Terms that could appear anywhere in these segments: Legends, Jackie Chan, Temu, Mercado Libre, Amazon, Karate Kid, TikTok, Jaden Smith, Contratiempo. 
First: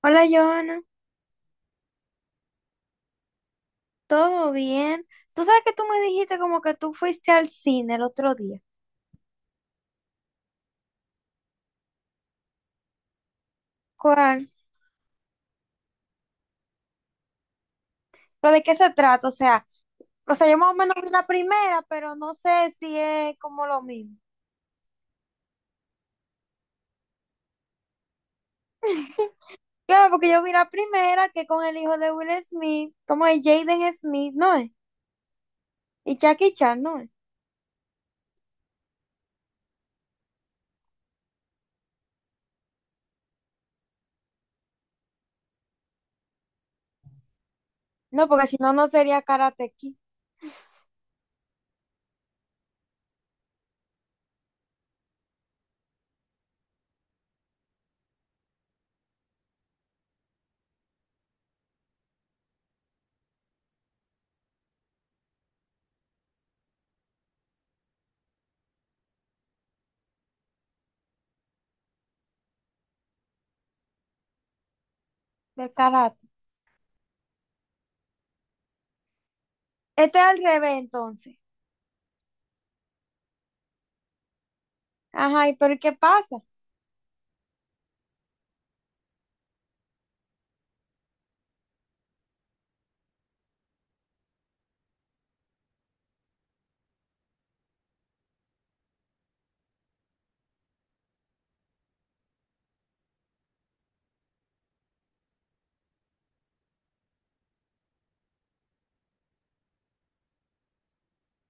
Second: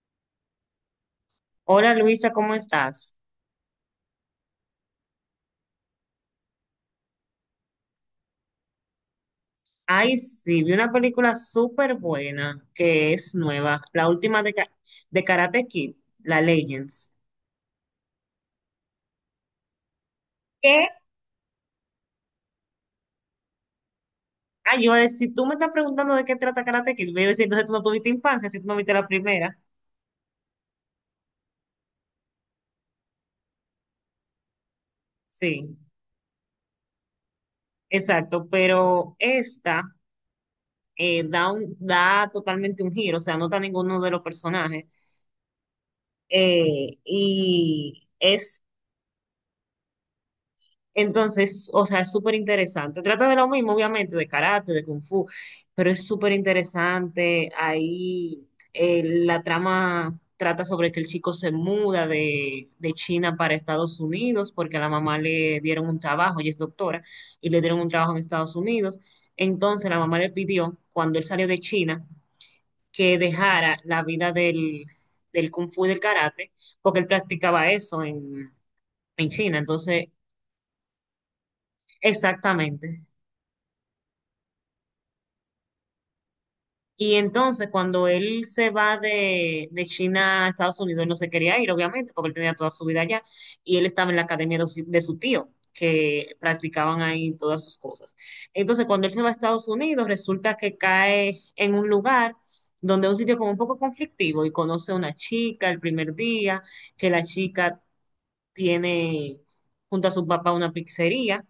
Hola, Joana, Hola, Luisa, ¿cómo estás? ¿todo bien? Tú sabes que tú me dijiste como que tú fuiste al cine el otro día. Ay, sí, vi una película súper buena que es nueva, la última ¿Cuál? de Karate Kid, la Legends. ¿Pero de qué se trata? O sea, yo más o ¿Qué? menos vi la primera, pero no sé si es como lo mismo. Ay, yo, si tú me estás preguntando de qué trata Karate Kid, yo iba a decir, entonces tú no tuviste infancia, si tú no viste la primera. Claro, porque yo vi la primera que con el hijo de Will Smith, como es Jaden Smith, ¿no es? Sí, Y Jackie Chan, ¿no es? exacto, pero esta da totalmente un giro. O sea, no está ninguno de los personajes. Y No, porque si es no, no sería Karate Kid, Entonces, o sea, es súper interesante. Trata de lo mismo, obviamente, de karate, de kung fu, pero es súper interesante. Ahí La trama trata sobre que el chico se muda de China para Estados Unidos porque a la mamá le dieron un trabajo, ella es doctora, y le dieron un trabajo en Estados Unidos. Entonces, la mamá le pidió, cuando él salió de China, que dejara la vida del, del kung del fu y del karate. karate, porque él practicaba eso en China. Entonces, Este es al revés, entonces. exactamente. Ajá, ¿y pero qué pasa? Y entonces cuando él se va de China a Estados Unidos, él no se quería ir, obviamente, porque él tenía toda su vida allá y él estaba en la academia de su tío, que practicaban ahí todas sus cosas. Entonces cuando él se va a Estados Unidos, resulta que cae en un lugar donde es un sitio como un poco conflictivo y conoce a una chica el primer día, que la chica tiene junto a su papá una pizzería.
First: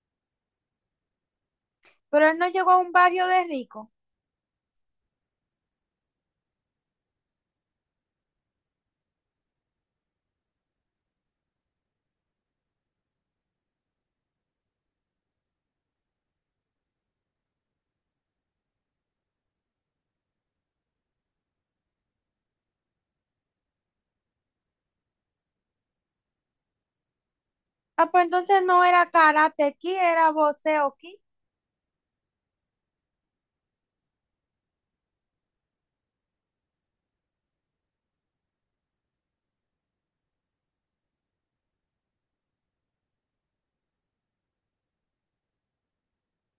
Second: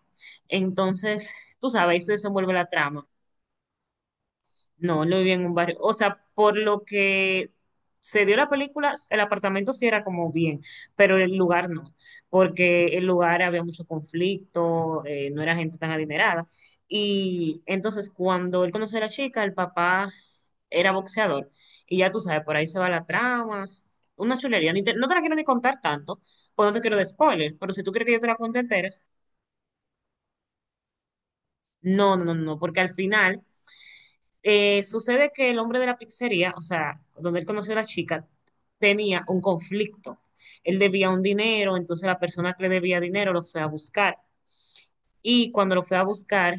Entonces, tú sabes, ahí se Pero él no desenvuelve la llegó a un trama. barrio de ricos. No, no vivía en un barrio. O sea, por lo que se dio la película, el apartamento sí era como bien, pero el lugar no, porque el lugar había mucho conflicto, no era gente tan adinerada. Y entonces cuando él conoció a la chica, el papá era boxeador. Y ya tú sabes, por ahí se va la trama. Una chulería. Ni te- No te la quiero ni contar tanto, pues no te quiero de spoiler, pero si tú quieres Ah, que yo pues te la cuente entonces no entera, era karate ki, era boxeo ki. no, no, no, no, porque al final, sucede que el hombre de la pizzería, o sea, donde él conoció a la chica, tenía un conflicto. Él debía un dinero, entonces la persona que le debía dinero lo fue a buscar. Y cuando lo fue a buscar,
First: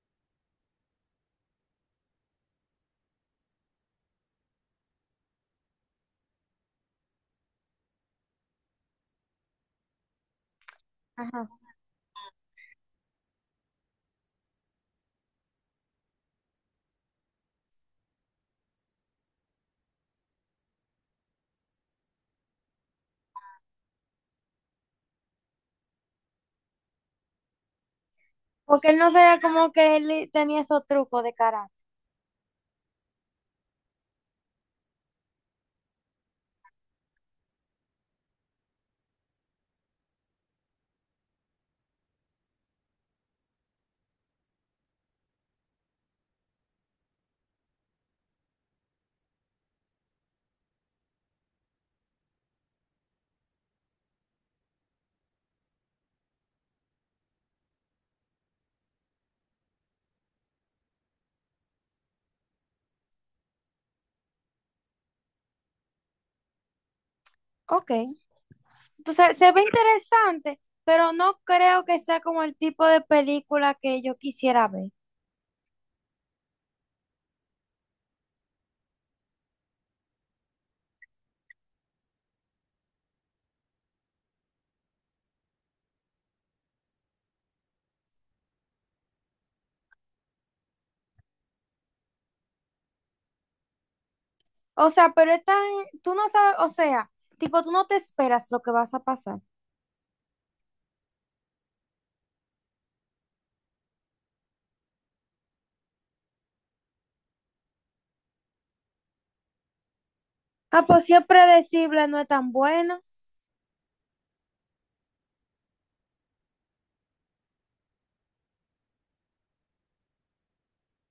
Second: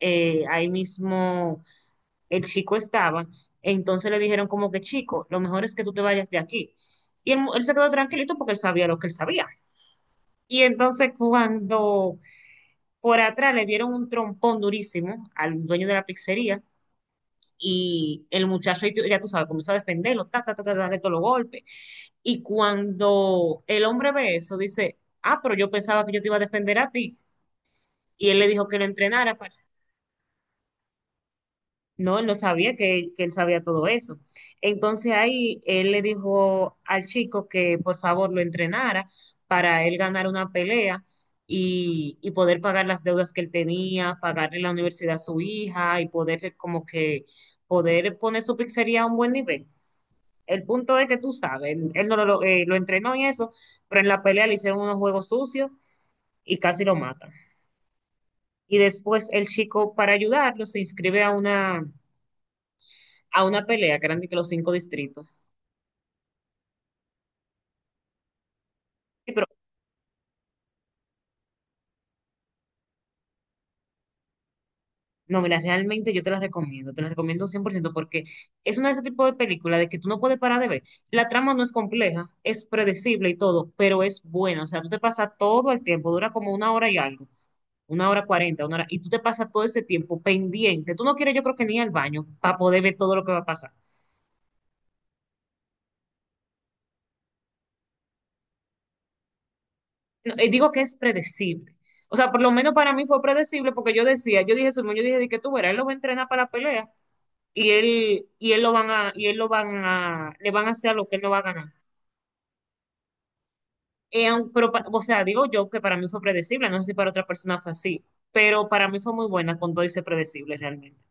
ahí mismo el chico estaba. Entonces le dijeron como que, chico, lo mejor es que tú te vayas de aquí. Y él se quedó tranquilito porque él sabía lo que él sabía. Y entonces Ajá. cuando por atrás le dieron un trompón durísimo al dueño de la pizzería, y el muchacho, ya tú sabes, comienza a defenderlo, ta, ta, ta, ta, darle todos los golpes. Y cuando el hombre ve eso, dice, ah, pero yo pensaba que yo te iba a defender a ti. Y él le dijo que lo Porque él no entrenara sabía para... como que él tenía esos trucos de karate. No, él no sabía que él sabía todo eso. Entonces ahí él le dijo al chico que por favor lo entrenara para él ganar una pelea y poder pagar las deudas que él tenía, pagarle la universidad a su hija y poder como que poder poner su pizzería a un buen nivel. El punto es que tú sabes, él no lo, lo entrenó en eso, pero en la pelea le hicieron unos juegos sucios y casi lo matan. Y después el chico, para ayudarlo, se inscribe a a una pelea que eran de que los cinco distritos. Ok. Sí, Entonces pero se ve interesante, pero no creo que sea como el tipo de película que yo quisiera ver. No, mira, realmente yo te las recomiendo 100% porque es una de ese tipo de películas de que tú no puedes parar de ver. La trama no es compleja, es predecible y todo, pero es buena. O sea, tú te pasas todo el tiempo, dura como una hora y algo, una hora cuarenta, una hora, y tú te pasas todo ese tiempo pendiente. Tú no quieres, yo creo que ni ir al baño para poder ver todo lo que va a pasar. O sea, pero es tan, tú no sabes, o sea, tipo, tú no te esperas lo que vas a pasar. No, digo que es predecible. O sea, por lo menos para mí fue predecible porque yo decía, yo dije, Simón, yo dije de que tú verás, él lo va a entrenar para la pelea y él lo van a, le van a Ah, hacer pues lo si que él es no va a ganar. predecible, no es tan buena. O sea, digo yo que para mí fue predecible, no sé si para otra persona fue así, pero para mí fue muy buena cuando hice predecible realmente,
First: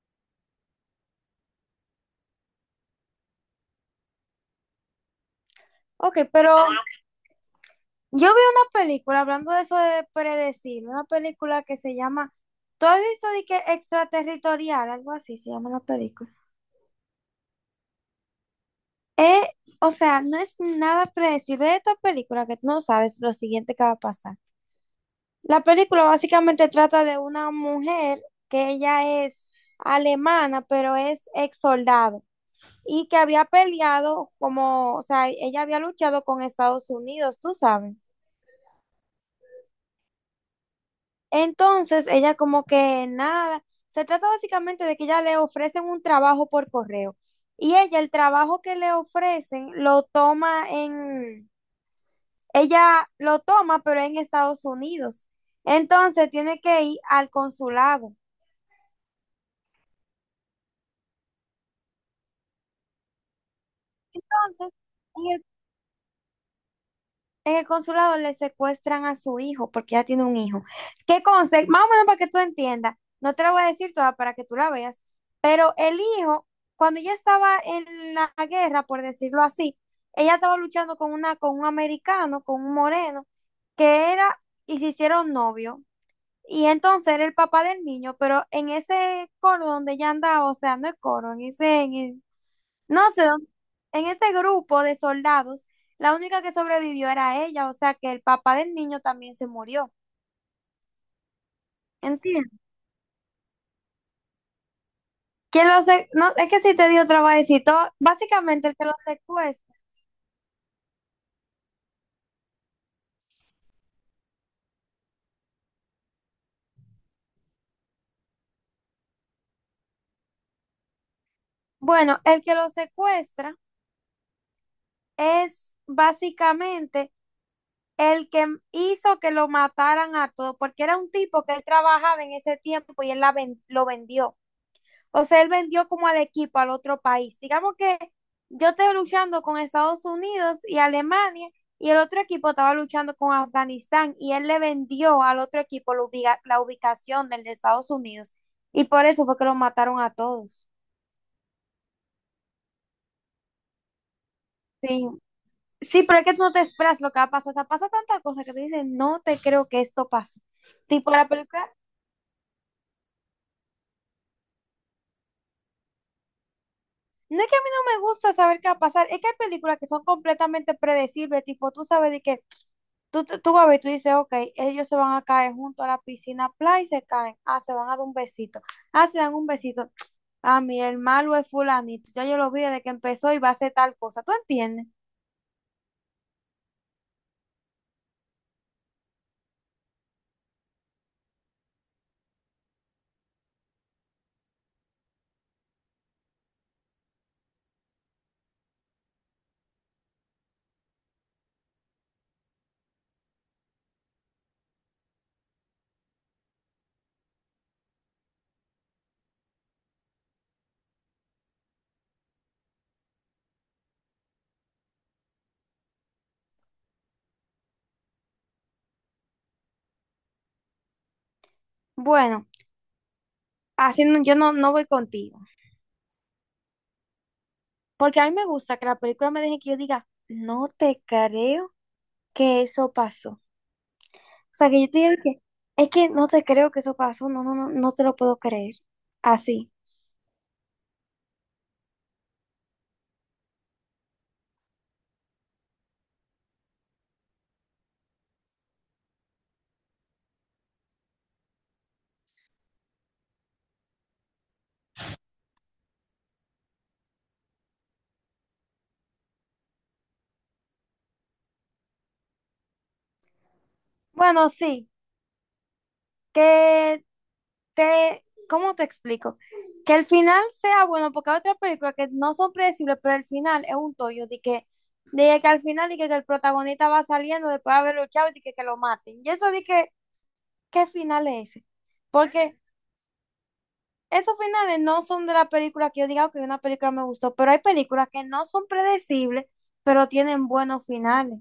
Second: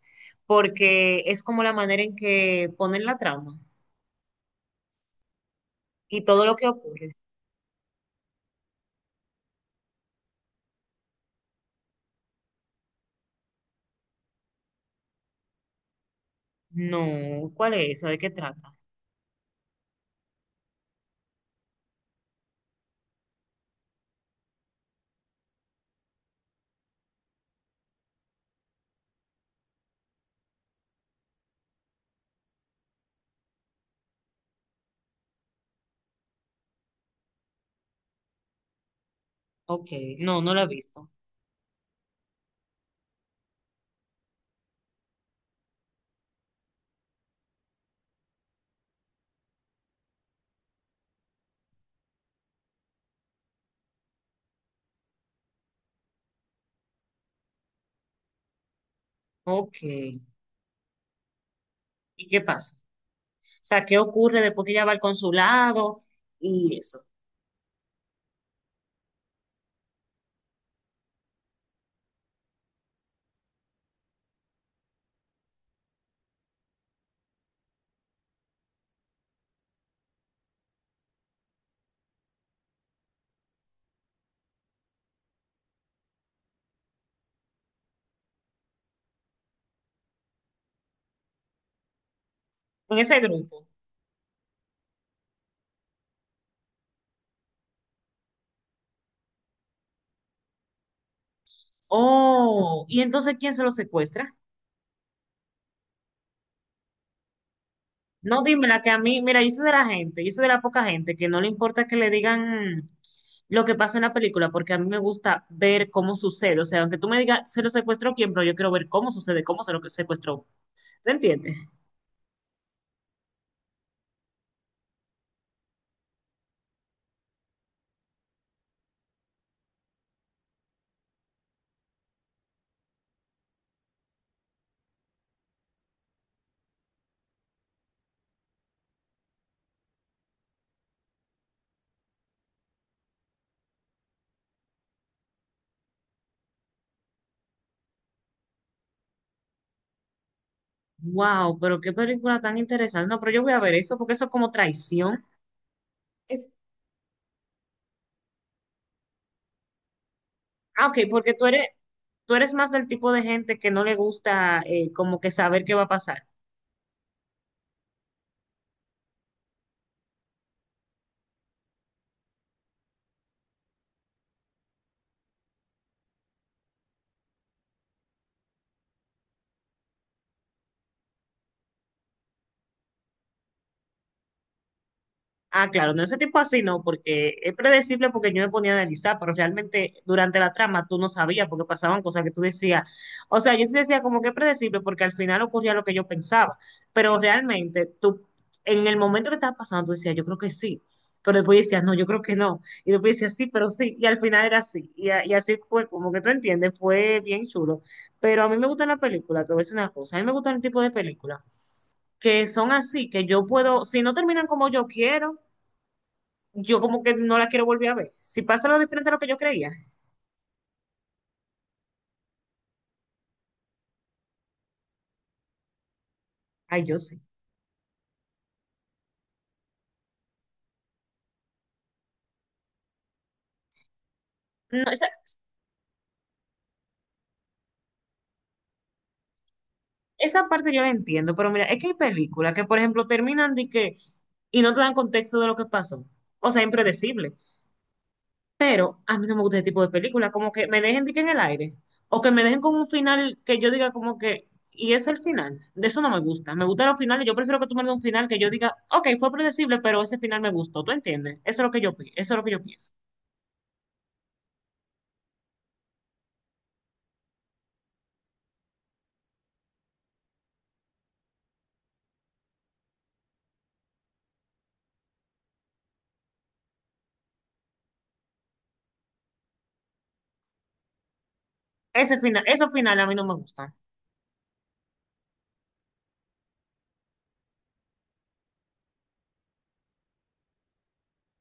porque es como la manera en que ponen la trama y Ok, todo lo pero que ocurre. yo vi una película, hablando de eso de predecir, una película que se llama, ¿tú has visto de que extraterritorial? Algo así se llama la película. No, ¿cuál es esa? ¿De qué trata? Eh, o sea, no es nada predecible de esta película que tú no sabes lo siguiente que va a pasar. La película básicamente trata de una mujer que ella es alemana, pero es ex soldado y que había peleado como, o sea, ella había luchado con Estados Unidos, tú sabes. Ok, no, no la he visto. Entonces, ella como que nada, se trata básicamente de que ella le ofrecen un trabajo por correo y ella el trabajo que le ofrecen lo toma en, ella lo toma pero en Estados Unidos. Entonces, tiene que ir al consulado. Ok, ¿y qué pasa? O sea, ¿qué ocurre después Entonces, que ella va al en consulado y eso? En el consulado le secuestran a su hijo porque ya tiene un hijo. ¿Qué conste? Más o menos para que tú entiendas. No te la voy a decir toda para que tú la veas. Pero el hijo, cuando ella estaba en la guerra, por decirlo así, ella estaba luchando con una, con un americano, con un moreno, que era, y se hicieron novio. Y entonces era el papá del niño, pero en ese coro donde ella andaba, o sea, no es coro, en ese, en el- Con no ese sé, grupo. en ese grupo de soldados, la única que sobrevivió era ella, o sea que el papá del niño también se murió. ¿Entiendes? Oh, ¿y entonces quién se lo secuestra? No, es que si te digo trabajecito, No, básicamente el dímela que que lo a mí, mira, yo soy de secuestra. la gente, yo soy de la poca gente que no le importa que le digan lo que pasa en la película, porque a mí me gusta ver cómo sucede. O sea, aunque tú me digas, se lo secuestró quién, pero yo quiero ver cómo sucede, cómo se lo secuestró. ¿Te entiendes? Bueno, el que lo secuestra es básicamente el que hizo que lo mataran a todos, porque era un tipo que él trabajaba en ese tiempo y él lo vendió. O sea, él vendió como al equipo al otro país. Digamos que yo estoy luchando con Estados Unidos y Alemania y el otro equipo estaba luchando con Afganistán y él le vendió al otro equipo la ubicación del de Estados Unidos y por eso fue que lo mataron a todos. Wow, pero qué película tan interesante. No, pero yo voy a ver eso, porque eso es como Sí, traición. sí, pero es que tú Es, no te esperas lo que va a pasar. O sea, pasa tanta cosa que te dicen, no te creo que esto pase. Ok, Tipo, la porque tú eres, película, tú eres más del tipo de gente que no le gusta como que saber qué va a pasar. no es que a mí no me gusta saber qué va a pasar, es que hay películas que son completamente predecibles, tipo, tú sabes de que Tú vas a ver, tú dices, ok, ellos se van a caer junto a la piscina, play y se caen. Ah, se van a dar un besito. Ah, se dan un besito. Ah, mi hermano es fulanito. Ya yo lo vi desde que empezó y va a hacer tal cosa. ¿Tú entiendes? Ah, claro, no ese tipo así no, porque es predecible porque yo me ponía a analizar, pero realmente durante la trama tú no sabías porque pasaban cosas que tú decías. O sea, yo sí decía como que es predecible porque al final ocurría lo que yo pensaba, pero realmente tú, en el momento que estaba pasando, tú decías, yo creo que sí, pero después decías, no, yo creo que no, y después decías, sí, pero sí, y al final era así, y así fue, como que tú entiendes, fue bien chulo. Pero a mí me gustan las películas, te voy a decir una cosa, a mí me gustan el tipo de películas que son así, que yo puedo, si no terminan como yo quiero, yo como que no la quiero volver a ver. Si pasa lo diferente a lo que yo creía, Bueno, así no- yo no voy contigo. ay, yo sí. Porque a mí me gusta que la película me deje que yo diga, no te creo que eso pasó. O sea, que yo No, te esa, diga que, es que no te creo que eso pasó. No, no, no, no te lo puedo creer. Así. esa parte yo la entiendo, pero mira, es que hay películas que, por ejemplo, terminan de que y no te dan contexto de lo que pasó. O sea, impredecible. Pero a mí no me gusta ese tipo de películas, como que me dejen de que en el aire. O que me dejen con un final que yo diga como que, y es el final. De eso no me gusta. Me gustan los finales. Yo prefiero que tú me des un final que yo diga, ok, fue predecible, pero ese final me gustó. ¿Tú entiendes? Eso es lo que yo, eso es lo que yo pienso. Bueno, sí. Que te, ¿cómo te explico? Que el final sea bueno, porque hay otras películas que no son predecibles, pero el final es un tollo de que al final de que el protagonista va saliendo después de haber luchado y de que lo maten. Y eso de que, ¿qué final es ese? Ese final, Porque esos finales a mí no me gustan. esos finales no son de la película que yo diga que una película me gustó, pero hay películas que no son predecibles, pero tienen buenos finales.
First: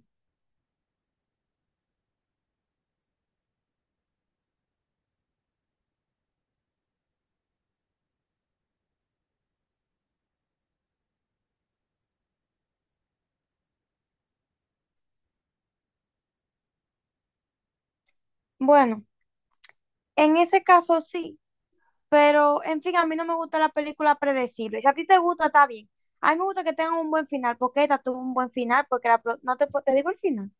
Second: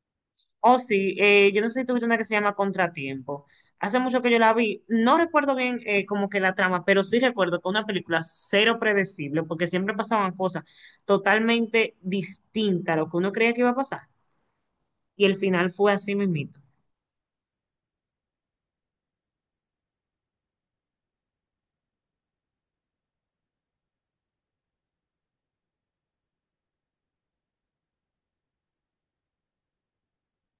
Oh, sí, yo no sé si tuviste una que se llama Contratiempo. Hace mucho que yo la vi. No recuerdo bien como que la trama, pero sí recuerdo que una película cero predecible, porque siempre pasaban cosas totalmente distintas a lo que uno creía que iba a pasar. Y el final fue así mismito. Bueno, en ese caso sí. Pero, en fin, a mí no me gusta la película predecible. Si a ti te gusta, está bien. A mí me gusta que tengan un buen final, porque esta tuvo un buen final, porque la, pro- no te, po- te digo el final.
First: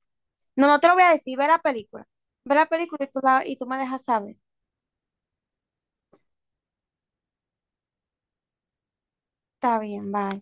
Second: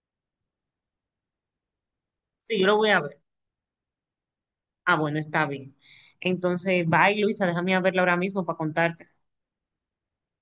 No, no te lo voy a decir, ve la película. Ve Sí, yo la lo voy a película y tú, ver. la, y tú me dejas saber. Ah, bueno, está bien. Entonces, bye, Luisa, déjame a verla ahora mismo para contarte. Está bien, bye.